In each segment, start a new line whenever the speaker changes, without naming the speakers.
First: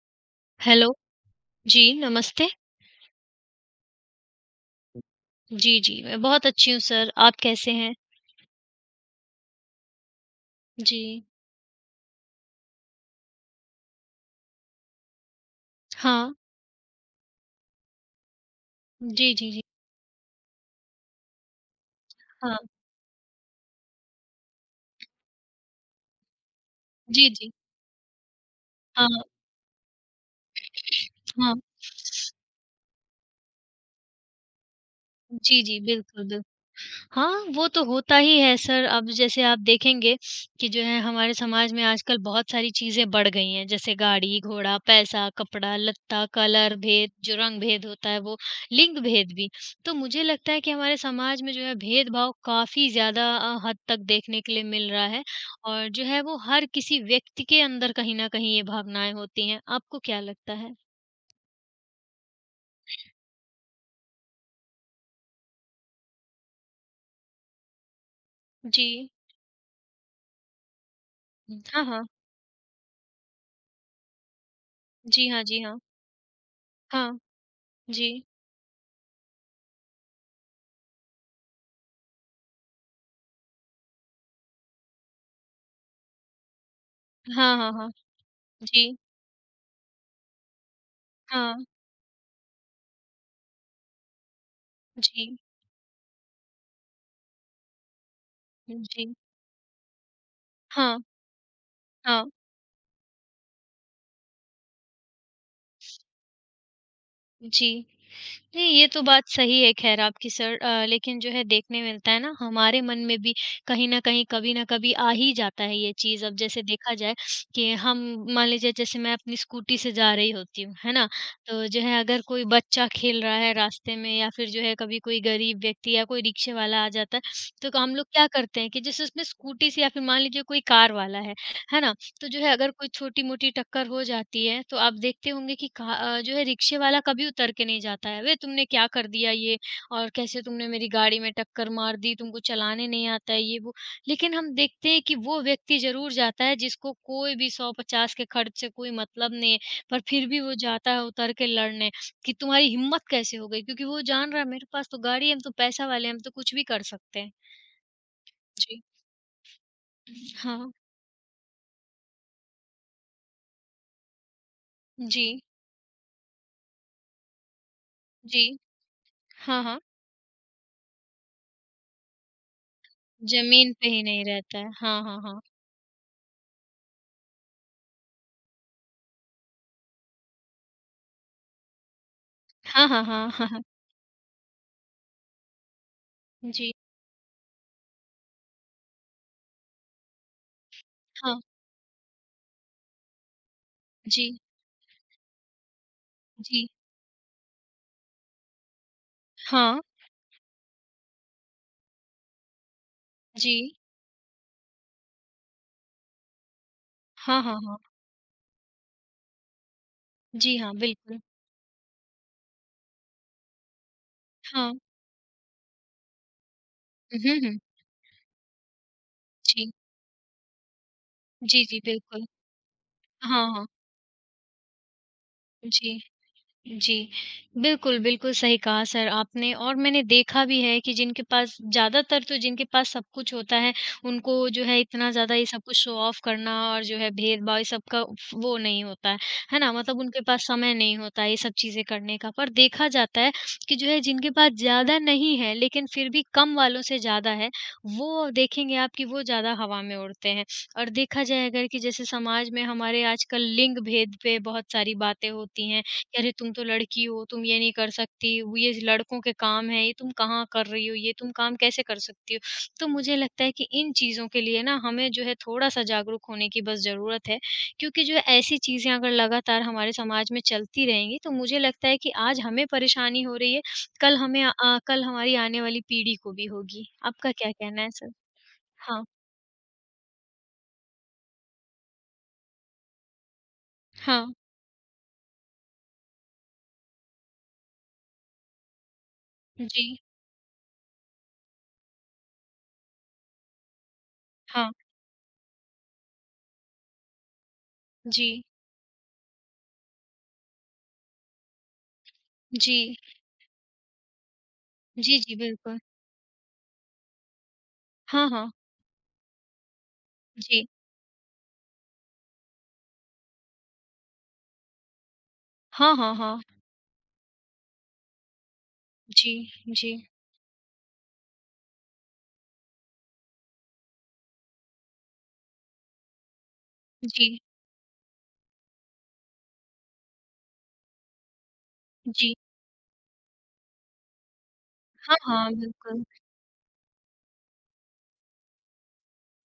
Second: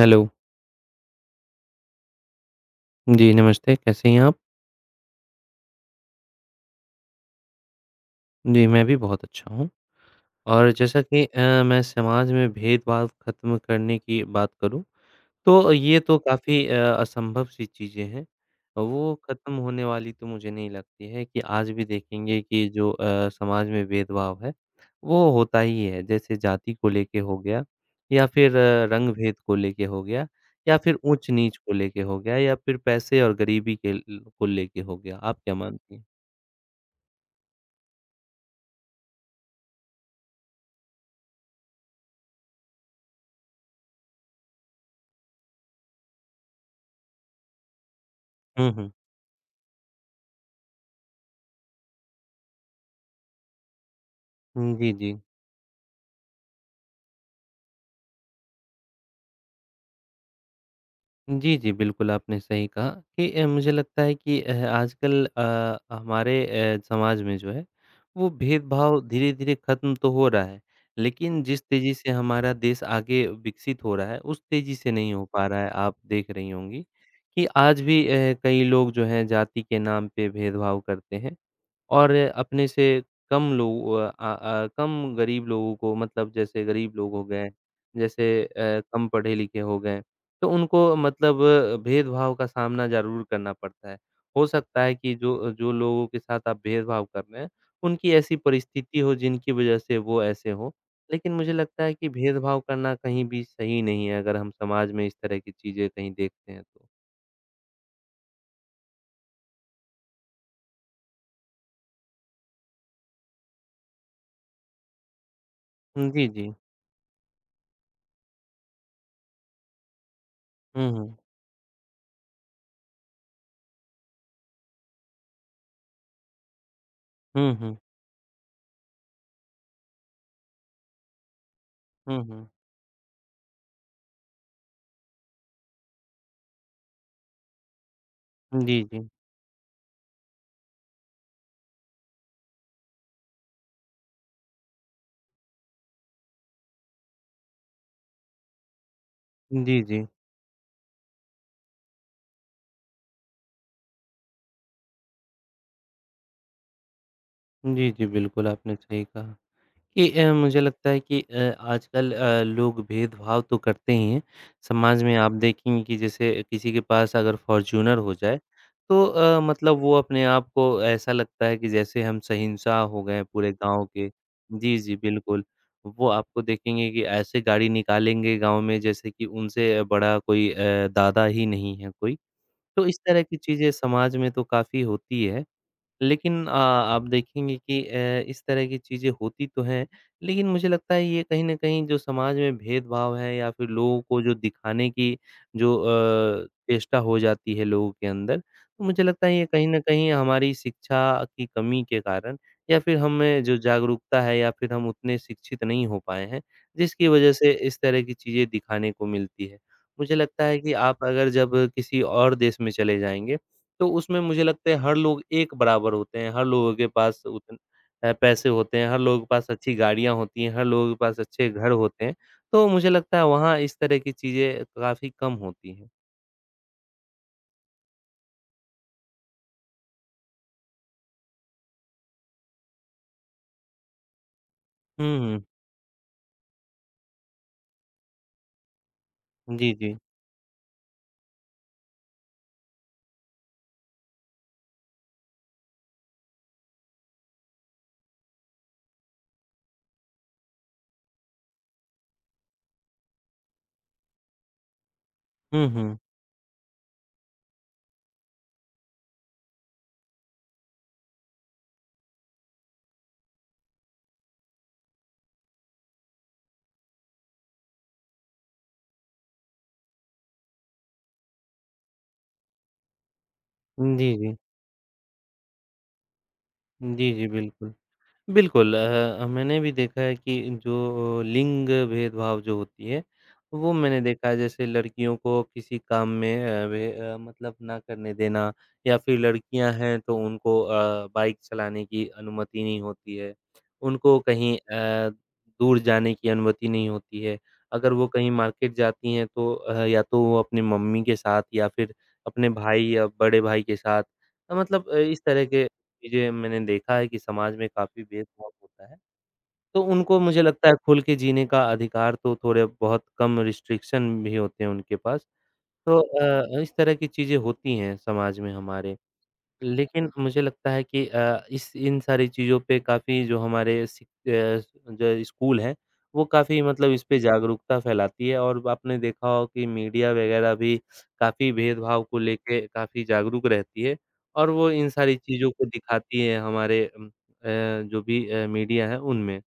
Hello.
Hello, जी, नमस्ते।
जी, नमस्ते, कैसे हैं आप?
जी, जी, मैं बहुत अच्छी हूँ सर, आप कैसे हैं?
जी, मैं भी बहुत अच्छा हूँ। और जैसा कि
जी,
मैं समाज में भेदभाव खत्म करने की बात करूँ, तो ये तो
हाँ,
काफ़ी असंभव सी चीज़ें हैं। वो
जी, जी,
खत्म
जी,
होने वाली तो मुझे नहीं लगती है कि आज भी देखेंगे
हाँ,
कि जो समाज में भेदभाव है, वो होता ही है। जैसे जाति को लेके
जी,
हो
जी,
गया या फिर
हाँ,
रंग-भेद को लेके हो गया या फिर ऊँच-नीच
हाँ।
को लेके हो गया या फिर पैसे और गरीबी के ल को लेके हो गया। आप क्या
जी, जी,
मानती हैं?
बिल्कुल, बिल्कुल। हाँ, वो तो होता ही है सर। अब जैसे आप देखेंगे कि जो है हमारे समाज में आजकल बहुत सारी चीज़ें बढ़ गई हैं। जैसे गाड़ी, घोड़ा, पैसा, कपड़ा, लत्ता, कलर भेद, जो रंग भेद होता है वो,
हुँ, हुँ।
लिंग भेद भी। तो मुझे लगता है कि हमारे समाज में जो है भेदभाव काफ़ी ज़्यादा हद तक देखने के लिए
हुँ,
मिल
जी,
रहा
जी।
है और जो है वो हर किसी व्यक्ति के अंदर कहीं न कहीं ये भावनाएँ होती हैं। आपको क्या लगता है?
जी, जी, बिल्कुल आपने सही कहा कि मुझे लगता है कि आजकल हमारे समाज में जो है वो भेदभाव
जी।
धीरे-धीरे खत्म तो हो रहा है, लेकिन जिस
हाँ,
तेज़ी
हाँ।
से हमारा देश आगे विकसित हो रहा है, उस तेज़ी से नहीं हो
जी हाँ,
पा रहा
जी
है।
हाँ।
आप देख रही होंगी
हाँ,
कि आज भी
जी।
कई लोग जो हैं जाति के नाम पे भेदभाव करते हैं और अपने से कम लोग कम गरीब लोगों को मतलब जैसे गरीब लोग हो गए,
हाँ, हाँ, हाँ।
जैसे
जी,
कम पढ़े-लिखे हो गए, तो उनको मतलब
हाँ।
भेदभाव का सामना ज़रूर करना पड़ता है। हो सकता है कि
जी,
जो जो लोगों के साथ आप भेदभाव कर रहे हैं, उनकी ऐसी परिस्थिति हो
जी।
जिनकी वजह से वो ऐसे हों,
हाँ,
लेकिन मुझे लगता है कि
हाँ,
भेदभाव करना कहीं भी सही नहीं है अगर हम समाज में इस तरह की चीज़ें कहीं देखते हैं तो।
जी। नहीं, ये तो बात सही है ख़ैर आपकी सर लेकिन जो है देखने मिलता है ना हमारे मन में भी कहीं न कहीं, कभी न कभी आ ही जाता है ये चीज़।
जी,
अब
जी।
जैसे देखा जाए कि हम मान लीजिए जैसे मैं अपनी स्कूटी से जा रही होती हूँ,
हुँ,
है ना?
हुँ।
तो जो है अगर कोई बच्चा खेल रहा है रास्ते में या फ़िर जो है कभी कोई गरीब व्यक्ति या कोई रिक्शे वाला आ जाता है,
हुँ,
तो
हुँ।
हम लोग क्या करते हैं कि जैसे उसमें स्कूटी से या फ़िर मान लीजिए कोई कार वाला है ना?
हुँ,
तो जो
हुँ।
है अगर कोई छोटी-मोटी टक्कर हो जाती है, तो आप देखते होंगे कि कहा जो है रिक्शे वाला कभी उतर के नहीं जाता है, "वे तुमने
जी,
क्या कर
जी।
दिया ये? और कैसे तुमने मेरी गाड़ी में टक्कर मार दी? तुमको चलाने नहीं आता है ये वो।" लेकिन हम देखते हैं कि वो व्यक्ति ज़रूर जाता है जिसको कोई भी 100-50 के खर्च से कोई मतलब नहीं है,
जी,
पर
जी।
फिर भी वो जाता है उतर के लड़ने कि तुम्हारी हिम्मत कैसे हो गई? क्योंकि वो जान रहा है मेरे पास तो गाड़ी है, हम तो पैसा वाले हैं, हम तो कुछ भी कर सकते हैं।
जी, जी, बिल्कुल, आपने
जी।
सही कहा कि मुझे
हाँ।
लगता है कि आजकल लोग भेदभाव तो करते ही हैं। समाज में
जी।
आप देखेंगे कि जैसे किसी के पास अगर फ़ॉर्च्यूनर हो जाए,
जी।
तो
हाँ,
मतलब
हाँ।
वो अपने आप को ऐसा लगता है कि जैसे हम सहिंसा हो गए हैं पूरे
ज़मीन
गाँव
पे ही
के।
नहीं रहता है।
जी, जी,
हाँ, हाँ, हाँ।
बिल्कुल। वो आपको देखेंगे कि ऐसे गाड़ी निकालेंगे गाँव में जैसे कि उनसे बड़ा कोई दादा ही नहीं है कोई। तो
हाँ,
इस
हाँ,
तरह
हाँ,
की
हाँ, हाँ।
चीज़ें समाज में तो काफ़ी होती है। लेकिन
जी,
आप देखेंगे कि इस तरह की चीज़ें होती तो हैं, लेकिन मुझे लगता है ये
हाँ,
कहीं न कहीं जो समाज में भेदभाव है या फिर लोगों को जो
जी,
दिखाने की जो
जी,
चेष्टा हो जाती है लोगों के अंदर, तो मुझे लगता है ये कहीं न
हाँ,
कहीं हमारी शिक्षा की कमी के कारण या फिर हमें
जी।
जो जागरूकता है या फिर हम उतने शिक्षित नहीं हो पाए हैं, जिसकी वजह
हाँ,
से
हाँ, हाँ।
इस तरह की चीज़ें दिखाने को मिलती है। मुझे लगता
जी
है कि
हाँ,
आप
बिल्कुल।
अगर जब किसी और देश में चले जाएँगे तो उसमें मुझे लगता
हाँ।
है हर लोग एक बराबर होते हैं, हर लोगों के पास
हुँ,
उतन
हुँ।
पैसे होते हैं, हर लोगों के पास
जी।
अच्छी गाड़ियाँ होती हैं, हर लोगों के पास अच्छे
जी,
घर
जी,
होते हैं,
बिल्कुल।
तो मुझे लगता है
हाँ,
वहाँ
हाँ।
इस तरह की चीज़ें काफ़ी कम होती हैं।
जी। जी, बिल्कुल, बिल्कुल सही कहा सर आपने और मैंने देखा भी है कि जिनके पास ज़्यादातर तो जिनके पास सब कुछ होता है, उनको जो है इतना
हुँ,
ज़्यादा ये
हुँ।
सब कुछ शो ऑफ करना और जो है भेदभाव ये सब का वो नहीं होता है ना?
जी, जी।
मतलब उनके पास समय नहीं होता है ये सब चीज़ें करने का। पर देखा जाता है कि जो है जिनके पास ज़्यादा नहीं है, लेकिन फिर भी कम वालों से ज़्यादा है, वो देखेंगे आप कि वो ज़्यादा हवा में उड़ते हैं। और देखा जाए अगर कि जैसे समाज में हमारे आजकल लिंग भेद पे बहुत सारी बातें
हुँ,
होती हैं
हुँ।
कि अरे तुम तो लड़की हो, तुम ये नहीं कर सकती, वो ये लड़कों के काम है, ये तुम कहाँ कर रही हो, ये तुम काम कैसे कर सकती हो? तो मुझे लगता है कि इन चीज़ों के लिए ना हमें जो है थोड़ा-सा जागरूक होने की बस ज़रूरत है, क्योंकि जो है ऐसी चीज़ें अगर लगातार हमारे समाज में चलती रहेंगी, तो मुझे लगता है कि आज हमें परेशानी हो रही है,
जी, जी।
कल हमारी आने वाली पीढ़ी को भी होगी।
जी, जी,
आपका क्या
बिल्कुल।
कहना है सर?
बिल्कुल
हाँ,
मैंने भी देखा है कि जो लिंग भेदभाव जो होती है, वो मैंने
हाँ,
देखा है जैसे लड़कियों को किसी काम में मतलब ना करने देना या फिर लड़कियां हैं
जी,
तो उनको बाइक चलाने की अनुमति नहीं होती है। उनको कहीं
हाँ,
दूर जाने की अनुमति नहीं होती है। अगर वो कहीं
जी,
मार्केट जाती हैं तो या तो वो अपनी मम्मी के साथ या फिर अपने भाई
जी,
या बड़े भाई के साथ
जी,
इस
जी,
तरह के
बिल्कुल।
चीज़ें मैंने देखा है कि समाज में काफ़ी
हाँ,
भेदभाव
हाँ,
होता है, तो उनको मुझे
जी।
लगता है खुल के जीने का अधिकार तो थोड़े बहुत कम रिस्ट्रिक्शन भी होते हैं उनके पास।
हाँ,
तो
हाँ, हाँ।
इस तरह की चीज़ें होती हैं समाज में हमारे।
जी, जी,
लेकिन मुझे लगता है कि इस इन सारी चीज़ों पे काफ़ी जो हमारे सिक जो स्कूल हैं, वो काफ़ी मतलब इस पे
जी,
जागरूकता फैलाती है और आपने देखा हो कि मीडिया वगैरह भी काफ़ी भेदभाव को
जी।
लेके काफ़ी जागरूक रहती है और वो इन सारी
हाँ,
चीज़ों
हाँ,
को
बिल्कुल।
दिखाती है हमारे जो भी मीडिया है उनमें।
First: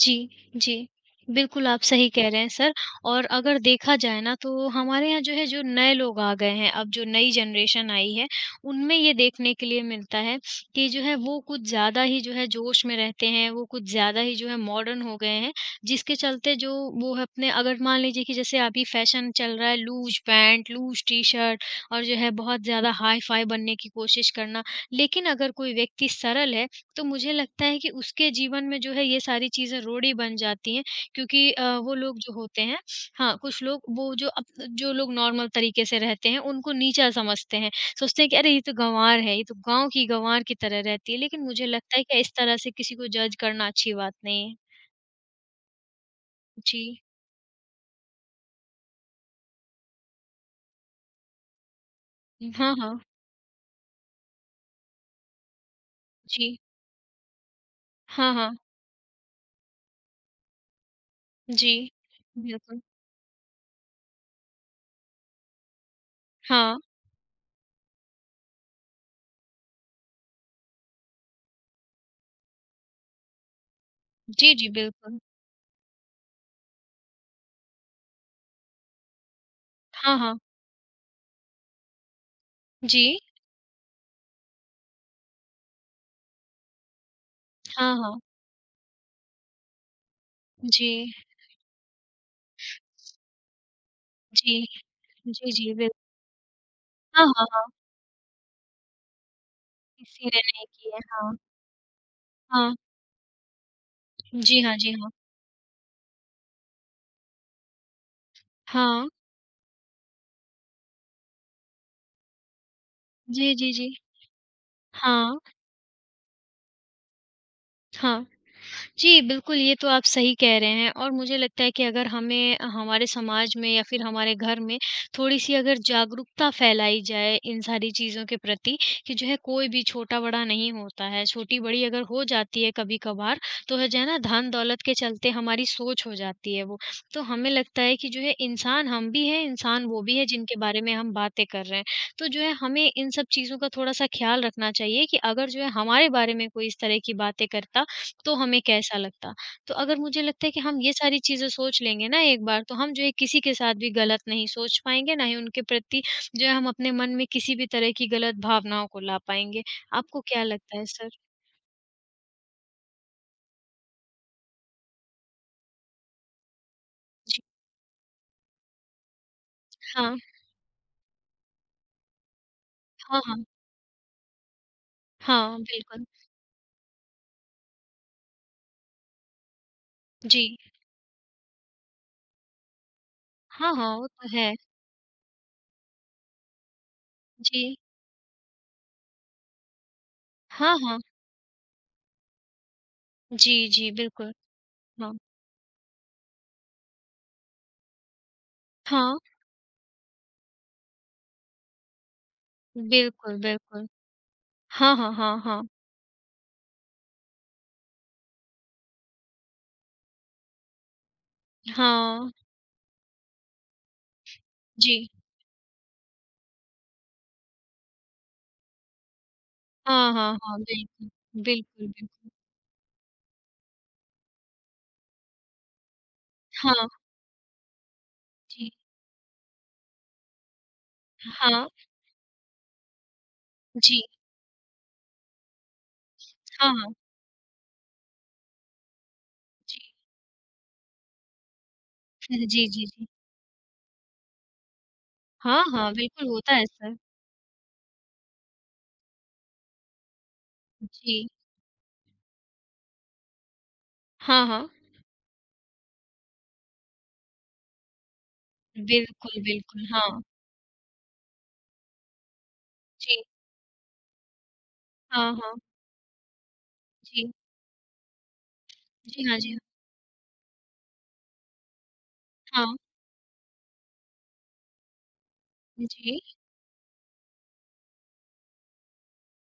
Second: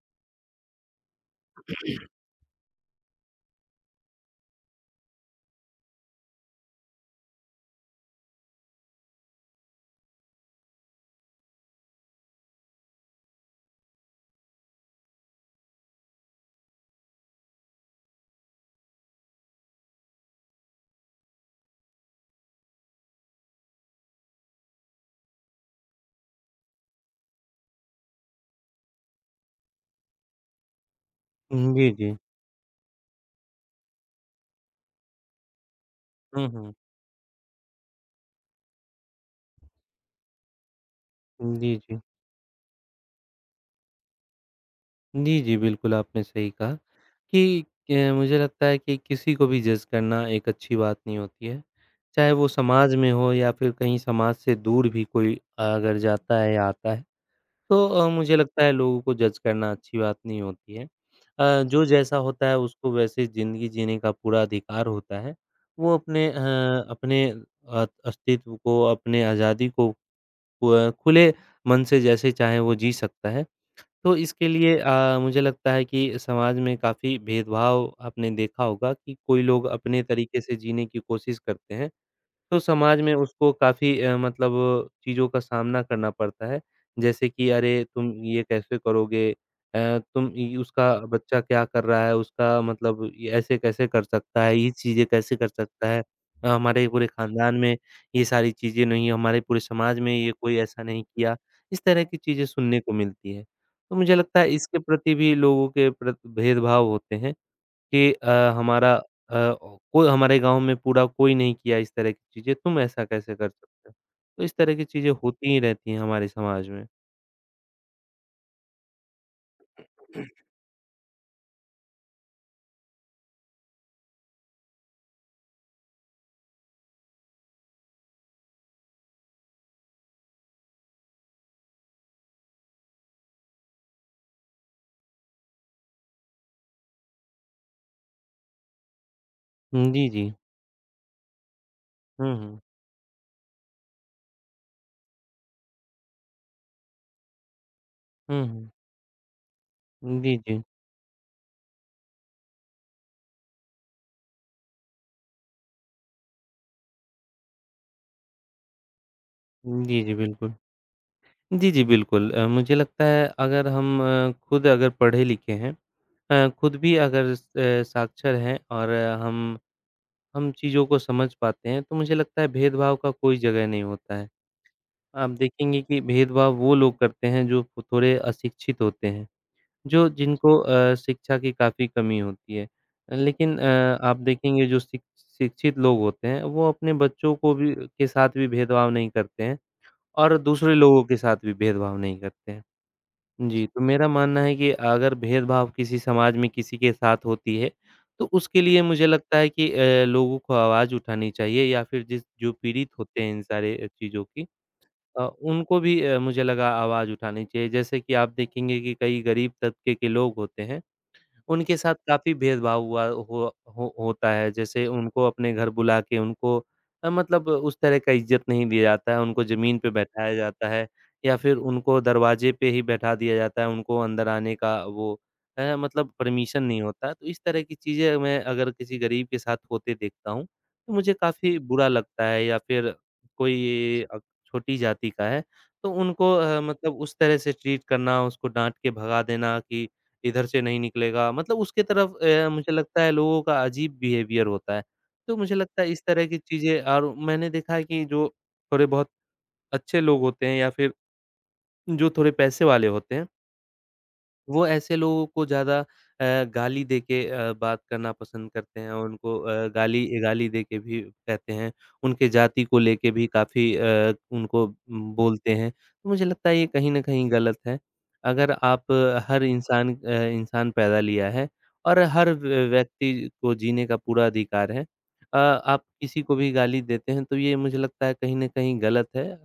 जी, जी। बिल्कुल, आप सही कह रहे हैं सर और अगर देखा जाए ना तो हमारे यहाँ जो है जो नए लोग आ गए हैं, अब जो नई जनरेशन आई है, उनमें ये देखने के लिए मिलता है कि जो है वो कुछ ज़्यादा ही जो है जोश में रहते हैं, वो कुछ ज़्यादा ही जो है मॉडर्न हो गए हैं, जिसके चलते जो वो है अपने अगर मान लीजिए कि जैसे अभी फैशन चल रहा है लूज़ पैंट, लूज़ टी-शर्ट और जो है बहुत ज़्यादा हाई-फाई बनने की कोशिश करना। लेकिन अगर कोई व्यक्ति सरल है तो मुझे लगता है कि उसके जीवन में जो है ये सारी चीज़ें रोड़ी बन जाती हैं क्योंकि
हुँ, जी,
वो
जी।
लोग जो होते हैं हाँ, कुछ लोग वो जो अप जो लोग नॉर्मल तरीके से रहते हैं
हुँ,
उनको
हुँ।
नीचा समझते हैं। सोचते हैं कि अरे ये तो गँवार है, ये तो गाँव की गँवार की तरह रहती है। लेकिन मुझे
जी,
लगता
जी।
है कि इस तरह से किसी को जज करना अच्छी बात नहीं है।
जी, जी, बिल्कुल आपने सही कहा
जी।
कि मुझे लगता है कि किसी को भी जज करना एक अच्छी बात नहीं होती है। चाहे वो
हाँ,
समाज
हाँ।
में हो या फिर कहीं समाज से दूर भी कोई अगर जाता है
जी।
या आता है, तो
हाँ,
मुझे
हाँ।
लगता है लोगों को जज करना अच्छी बात नहीं होती है।
जी।
जो जैसा होता है
बिल्कुल।
उसको वैसे ज़िंदगी जीने का पूरा अधिकार होता है। वो अपने
हाँ।
अपने अस्तित्व को, अपने आज़ादी को खुले मन से जैसे चाहे वो जी सकता है। तो इसके
जी, जी,
लिए
बिल्कुल।
मुझे लगता है कि समाज में काफ़ी भेदभाव आपने देखा होगा कि कोई लोग अपने
हाँ, हाँ।
तरीके से जीने की कोशिश करते हैं तो समाज
जी।
में उसको काफ़ी मतलब चीज़ों का सामना करना पड़ता है। जैसे कि अरे!
हाँ,
तुम
हाँ।
ये कैसे करोगे? तुम इ
जी।
उसका बच्चा क्या कर रहा है? उसका मतलब ये ऐसे कैसे कर सकता है?
जी।
ये चीज़ें कैसे कर
जी, जी,
सकता
बिल
है? हमारे पूरे
हाँ, हाँ,
ख़ानदान
हाँ।
में ये सारी चीज़ें नहीं है, हमारे पूरे समाज में
किसी
ये
ने
कोई
नहीं
ऐसा
की है,
नहीं
हाँ।
किया। इस तरह की चीज़ें
हाँ,
सुनने को मिलती है। तो मुझे लगता है
जी हाँ,
इसके
जी हाँ।
प्रति भी लोगों के प्रति भेदभाव होते हैं। कि हमारा
हाँ,
अ, कोई हमारे गाँव में पूरा कोई नहीं किया इस तरह की चीज़ें, तुम ऐसा कैसे कर
जी, जी,
सकते
जी।
हो? तो इस तरह की चीज़ें
हाँ,
होती ही रहती हैं हमारे समाज में।
हाँ। जी, बिल्कुल, ये तो आप सही कह रहे हैं और मुझे लगता है कि अगर हमें हमारे समाज में या फिर हमारे घर में थोड़ी-सी अगर जागरूकता फैलाई जाए इन सारी चीज़ों के प्रति कि जो है कोई भी छोटा-बड़ा नहीं होता है, छोटी-बड़ी अगर हो जाती है कभी-कभार, तो है जो है ना धन-दौलत के चलते हमारी सोच हो जाती है वो। तो हमें लगता है कि जो है इंसान हम भी हैं, इंसान वो
जी,
भी है
जी।
जिनके बारे में हम बातें कर रहे हैं। तो
हुँ,
जो है
हुँ।
हमें इन सब चीज़ों का थोड़ा-सा ख़्याल रखना चाहिए कि अगर जो है हमारे बारे में कोई इस तरह की बातें करता तो
हुँ,
हमें
हुँ।
कैसा लगता? तो अगर मुझे
जी,
लगता है कि
जी।
हम ये सारी चीज़ें सोच लेंगे ना एक बार, तो हम जो है किसी के साथ भी गलत नहीं सोच पाएँगे, ना ही उनके प्रति जो है हम अपने मन में किसी भी तरह की गलत भावनाओं को ला पाएँगे।
जी, जी,
आपको क्या
बिल्कुल।
लगता है सर?
जी, जी, बिल्कुल मुझे लगता है अगर हम खुद अगर पढ़े-लिखे हैं खुद भी अगर
जी,
स साक्षर हैं और
हाँ,
हम चीज़ों को समझ पाते हैं, तो मुझे लगता है भेदभाव का
हाँ,
कोई
हाँ।
जगह नहीं होता है। आप
हाँ,
देखेंगे कि
बिल्कुल।
भेदभाव वो लोग करते हैं जो थोड़े अशिक्षित होते हैं, जो जिनको
जी।
शिक्षा की काफ़ी कमी होती है। लेकिन
हाँ, हाँ, वो
आप
तो है।
देखेंगे जो शिक शिक्षित लोग होते हैं वो अपने बच्चों को भी
जी।
के साथ भी भेदभाव नहीं करते हैं और दूसरे
हाँ, हाँ।
लोगों के साथ भी भेदभाव नहीं करते हैं। जी,
जी,
तो
जी,
मेरा
बिल्कुल।
मानना है कि
हाँ।
अगर भेदभाव किसी समाज में किसी के साथ होती है, तो उसके लिए मुझे
हाँ,
लगता है कि लोगों को आवाज़ उठानी चाहिए या फिर जिस जो पीड़ित होते हैं
बिल्कुल,
इन
बिल्कुल।
सारे चीज़ों की
हाँ, हाँ,
अ,
हाँ, हाँ।
उनको भी मुझे लगा आवाज़ उठानी चाहिए। जैसे कि आप देखेंगे कि कई गरीब तबके के लोग होते हैं, उनके साथ
हाँ,
काफ़ी भेदभाव हुआ हो होता है, जैसे
जी।
उनको अपने घर बुला के उनको मतलब उस तरह का इज़्ज़त नहीं दिया जाता है, उनको ज़मीन पे
हाँ, हाँ,
बैठाया
हाँ,
जाता है
बिल्कुल।
या फिर
बिल्कुल,
उनको
बिल्कुल।
दरवाज़े पे ही बैठा दिया जाता है, उनको अंदर आने का वो है मतलब परमिशन नहीं
हाँ,
होता। तो इस तरह की चीज़ें मैं अगर
जी।
किसी गरीब के साथ होते देखता हूँ, तो मुझे काफ़ी
हाँ।
बुरा लगता है या फिर कोई
जी,
छोटी जाति का है, तो उनको
हाँ,
मतलब
हाँ।
उस तरह से ट्रीट करना, उसको डाँट के भगा देना कि इधर से नहीं निकलेगा मतलब उसके तरफ
जी, जी,
मुझे
जी,
लगता
जी।
है लोगों का अजीब बिहेवियर होता है। तो मुझे
हाँ,
लगता है
हाँ,
इस तरह
बिल्कुल
की
होता है
चीज़ें
ऐसा।
और मैंने देखा है कि जो थोड़े बहुत अच्छे लोग होते हैं या फिर
जी,
जो थोड़े पैसे वाले होते हैं
हाँ,
वो
हाँ।
ऐसे लोगों को ज़्यादा अ, गाली दे के बात करना पसंद करते हैं, उनको
बिल्कुल, बिल्कुल,
गाली
हाँ।
गाली दे के भी कहते हैं, उनके जाति को लेके
जी,
भी काफ़ी उनको
हाँ,
बोलते
हाँ।
हैं। तो मुझे लगता है ये कहीं न कहीं
जी,
गलत है। अगर आप
जी हाँ,
हर
जी
इंसान इंसान पैदा लिया है और हर व्य
हाँ।
व्यक्ति को जीने का पूरा अधिकार है। आप
जी,
किसी को भी गाली देते हैं तो ये मुझे लगता है कहीं न कहीं गलत है।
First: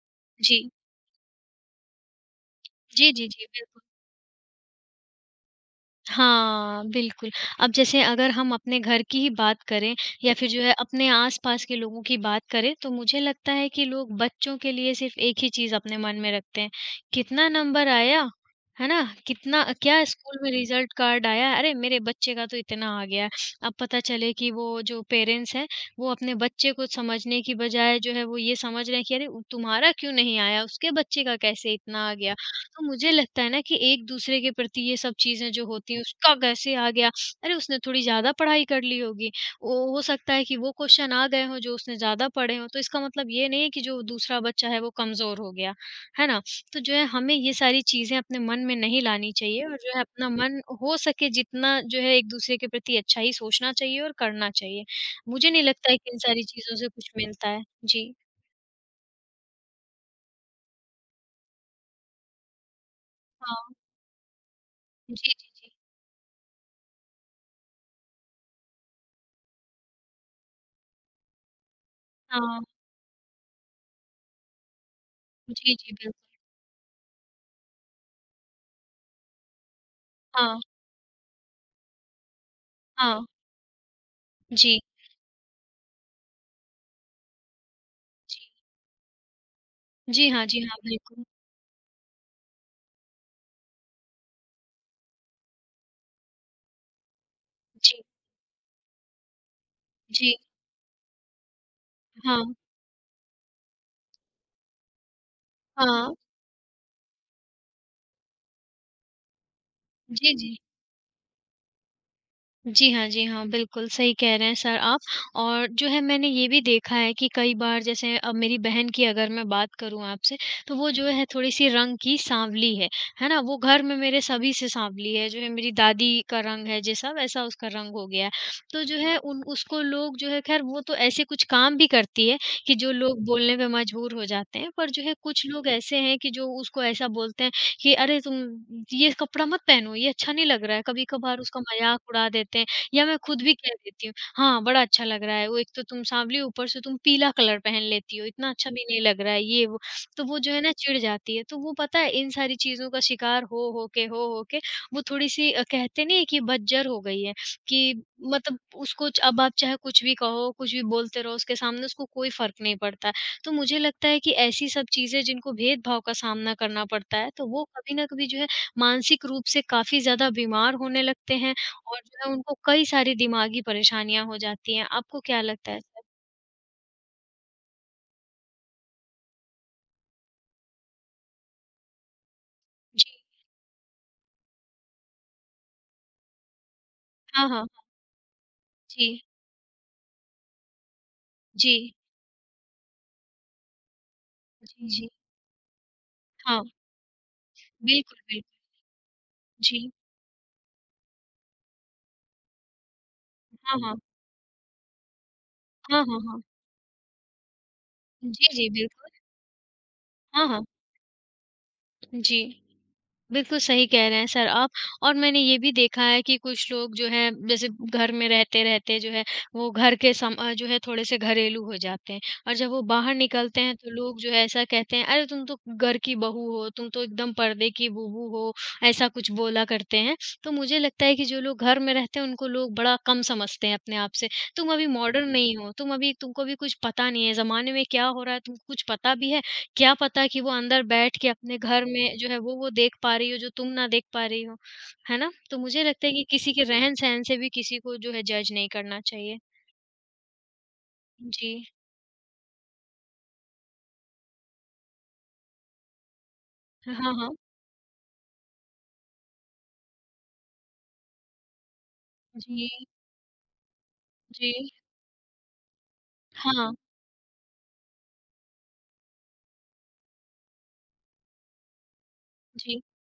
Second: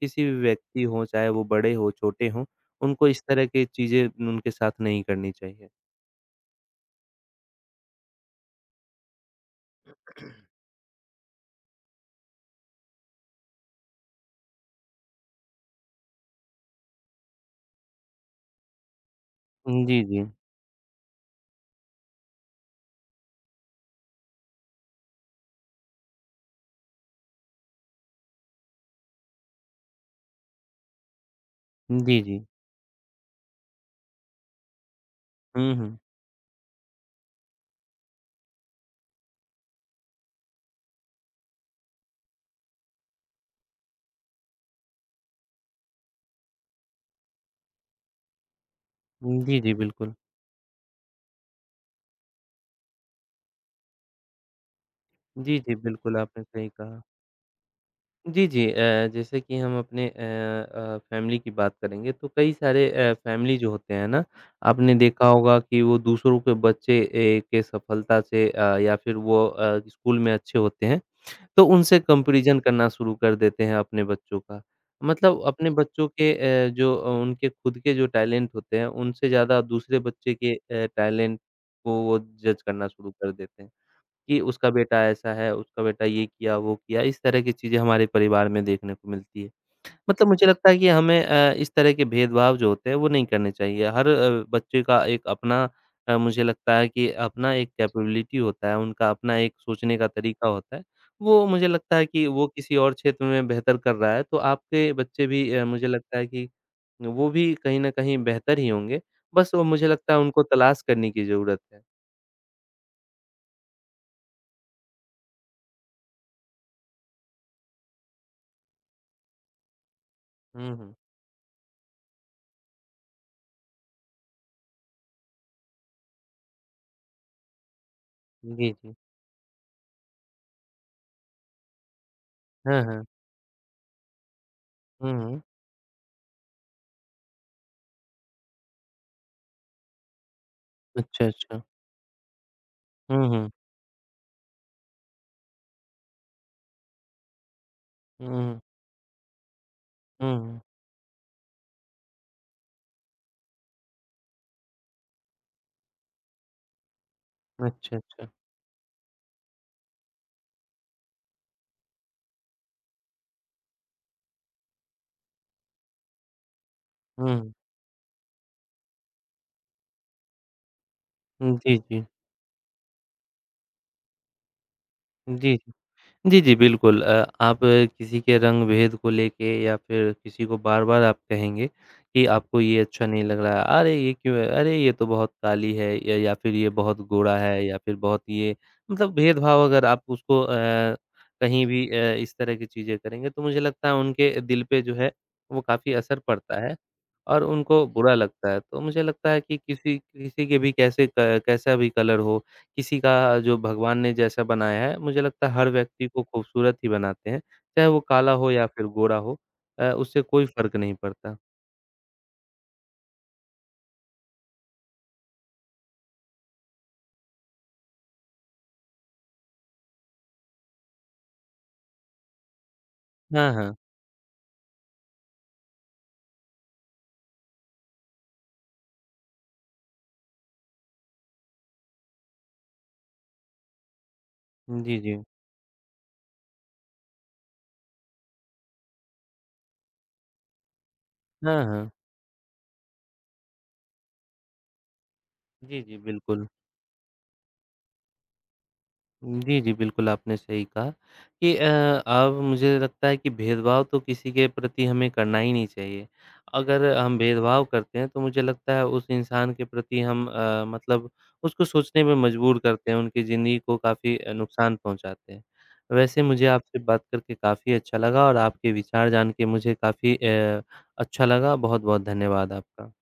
किसी भी
जी।
व्यक्ति हों, चाहे वो बड़े हों, छोटे हों। उनको
जी,
इस
जी,
तरह
जी,
की
बिल्कुल।
चीज़ें उनके साथ नहीं करनी चाहिए।
हाँ, बिल्कुल। अब जैसे अगर हम अपने घर की ही बात करें या फिर जो है अपने आस-पास के लोगों की बात करें, तो मुझे लगता है कि लोग बच्चों के लिए सिर्फ़ एक ही चीज़ अपने मन में रखते हैं, कितना नंबर आया, है ना? कितना
जी,
क्या
जी।
स्कूल में रिज़ल्ट कार्ड आया, अरे! मेरे बच्चे का तो इतना आ गया है। अब पता चले कि वो जो पेरेंट्स हैं, वो अपने बच्चे को समझने की बजाय जो है वो ये समझ रहे हैं कि अरे! उ- तुम्हारा क्यों नहीं आया, उसके बच्चे का कैसे इतना आ
जी,
गया?
जी।
तो मुझे लगता है ना कि एक-दूसरे के प्रति ये सब चीज़ें जो
हुँ,
होती
हुँ।
हैं, उसका कैसे आ गया? अरे, उसने थोड़ी ज़्यादा पढ़ाई कर ली होगी। वो हो सकता है कि वो क्वेश्चन आ गए हों जो उसने ज़्यादा पढ़े हों, तो इसका मतलब ये नहीं है कि जो दूसरा बच्चा है वो कमज़ोर हो गया, है ना? तो जो है हमें ये सारी चीज़ें अपने मन में नहीं लानी
जी,
चाहिए
जी,
और जो है
बिल्कुल।
अपना मन हो सके जितना जो है एक-दूसरे के प्रति अच्छा ही सोचना चाहिए और करना चाहिए। मुझे
जी,
नहीं
जी,
लगता है कि
बिल्कुल
इन
आपने
सारी
सही
चीज़ों से
कहा।
कुछ मिलता है। जी।
जी, जी जैसे कि हम अपने फैमिली की बात करेंगे तो कई सारे फैमिली जो
हाँ।
होते हैं ना, आपने
जी,
देखा
जी,
होगा
जी।
कि वो दूसरों के बच्चे के सफलता से या फिर वो स्कूल में अच्छे होते हैं। तो उनसे कंपैरिज़न
हाँ।
करना शुरू कर देते हैं अपने बच्चों का। मतलब अपने
जी, जी,
बच्चों के
बिल्कुल।
जो उनके खुद के जो टैलेंट होते हैं, उनसे ज़्यादा दूसरे बच्चे के
हाँ,
टैलेंट को वो जज करना शुरू
हाँ।
कर देते हैं, कि उसका
जी,
बेटा ऐसा है, उसका बेटा ये किया, वो किया। इस तरह की चीज़ें हमारे
जी,
परिवार में देखने को मिलती है। मतलब
जी हाँ,
मुझे
जी
लगता
हाँ,
है कि हमें
बिल्कुल।
इस तरह के भेदभाव जो होते हैं वो नहीं करने चाहिए। हर बच्चे का एक अपना मुझे लगता है कि अपना एक
जी,
कैपेबिलिटी होता है, उनका अपना एक सोचने का
जी,
तरीका होता है। वो मुझे लगता है कि
हाँ,
वो किसी और क्षेत्र में बेहतर कर रहा है तो आपके बच्चे भी मुझे
हाँ,
लगता है कि वो भी कहीं न कहीं बेहतर ही होंगे। बस वो मुझे लगता है
जी,
उनको
जी।
तलाश करने की ज़रूरत है।
जी हाँ, जी हाँ, बिल्कुल सही कह रहे हैं सर आप और जो है मैंने ये भी देखा है कि कई बार जैसे अब मेरी बहन की अगर मैं बात करूँ आपसे,
हुँ,
तो वो
हुँ।
जो है थोड़ी-सी रंग की साँवली है ना? वो घर में मेरे सभी से साँवली है, जो है मेरी दादी का रंग है जैसा वैसा उसका रंग हो गया है।
जी,
तो
जी।
जो है उन उसको लोग जो है ख़ैर वो तो ऐसे कुछ काम भी करती है कि
हाँ,
जो
हाँ।
लोग बोलने पे मजबूर हो जाते हैं, पर जो
हुँ,
है
हुँ।
कुछ लोग ऐसे हैं कि जो उसको ऐसा बोलते हैं कि अरे तुम ये कपड़ा मत पहनो, ये अच्छा नहीं लग रहा है।
अच्छा,
कभी-कभार उसका
अच्छा।
मज़ाक उड़ा देते हैं या मैं
हुँ,
खुद
हुँ।
भी कह देती हूँ, हाँ, बड़ा अच्छा लग रहा है। वो एक तो तुम सांवली ऊपर से तुम पीला कलर पहन लेती हो,
हुँ,
इतना
हुँ।
अच्छा भी नहीं लग रहा है ये वो। तो
हुँ,
वो जो
हुँ।
है ना चिढ़ जाती है। तो वो पता है इन सारी चीज़ों का शिकार हो हो के वो थोड़ी-सी कहते नहीं है कि बज्जर हो गई है
अच्छा,
कि
अच्छा।
मतलब उसको च अब आप चाहे कुछ भी कहो, कुछ भी बोलते रहो उसके सामने उसको कोई फ़र्क नहीं पड़ता। तो मुझे लगता है कि ऐसी सब चीज़ें जिनको भेदभाव का सामना करना पड़ता
हुँ,
है, तो
हुँ।
वो कभी न कभी जो है मानसिक रूप से काफ़ी ज़्यादा बीमार होने लगते हैं
जी,
और
जी।
जो है उनको कई सारी दिमागी परेशानियाँ हो जाती हैं। आपको क्या
जी, जी।
लगता है सर?
जी, जी, बिल्कुल आप किसी के रंग-भेद को लेके या फिर किसी को बार-बार आप कहेंगे कि आपको ये अच्छा
जी।
नहीं लग रहा है, "अरे! ये क्यों है? अरे! ये तो बहुत काली है या फिर ये बहुत गोरा
हाँ,
है
हाँ।
या फिर बहुत ये।"
जी।
मतलब भेदभाव अगर आप उसको कहीं
जी।
भी इस तरह की चीज़ें करेंगे, तो मुझे लगता है उनके दिल पे
जी,
जो
जी।
है, वो काफ़ी असर पड़ता
हाँ,
है और उनको बुरा
बिल्कुल,
लगता
बिल्कुल।
है। तो मुझे लगता है कि
जी।
किसी किसी के भी कैसे क कैसा भी कलर हो किसी का जो
हाँ,
भगवान
हाँ।
ने जैसा बनाया है, मुझे लगता है हर
हाँ,
व्यक्ति
हाँ,
को
हाँ।
खूबसूरत ही बनाते हैं, चाहे वो काला
जी,
हो या
जी,
फिर
बिल्कुल।
गोरा हो उससे कोई
हाँ, हाँ।
फ़र्क नहीं पड़ता।
जी। बिल्कुल सही कह रहे हैं सर आप और मैंने ये भी देखा है कि कुछ लोग जो हैं जैसे घर में रहते-रहते जो है वो घर के सम अ, जो है थोड़े-से घरेलू हो जाते हैं और जब वो बाहर
हाँ,
निकलते हैं
हाँ।
तो लोग जो है ऐसा कहते हैं, "अरे! तुम तो घर की बहू हो, तुम तो एकदम पर्दे की बूबू हो।" ऐसा कुछ बोला करते हैं। तो मुझे लगता है कि जो लोग घर में रहते हैं उनको लोग बड़ा कम समझते हैं अपने आप से। तुम अभी
जी, जी।
मॉडर्न नहीं हो, तुम अभी तुमको अभी कुछ पता नहीं है, ज़माने में क्या हो रहा है तुमको कुछ पता भी है? क्या पता कि वो अंदर बैठ के अपने
हाँ,
घर
हाँ।
में जो है वो देख पा रही हो जो तुम ना देख पा रही हो, है ना? तो
जी,
मुझे
जी,
लगता है कि
बिल्कुल।
किसी के रहन-सहन से भी किसी को जो है जज नहीं करना चाहिए।
जी, जी, बिल्कुल आपने सही कहा
जी।
कि अब मुझे लगता है कि भेदभाव तो किसी के प्रति हमें करना ही नहीं चाहिए। अगर
हाँ,
हम
हाँ।
भेदभाव करते हैं तो मुझे लगता है उस इंसान के प्रति हम मतलब उसको सोचने पे मजबूर
जी,
करते हैं, उनकी ज़िंदगी को काफ़ी
जी।
नुकसान पहुँचाते हैं। वैसे मुझे
हाँ,
आपसे बात करके काफ़ी अच्छा लगा और आपके विचार जान के मुझे काफ़ी अच्छा लगा। बहुत-बहुत धन्यवाद
जी।
आपका।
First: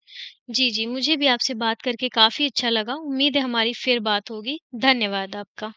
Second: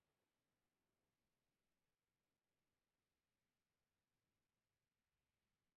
जी, जी, मुझे भी आपसे बात करके काफ़ी अच्छा लगा। उम्मीद है हमारी फिर बात होगी। धन्यवाद आपका।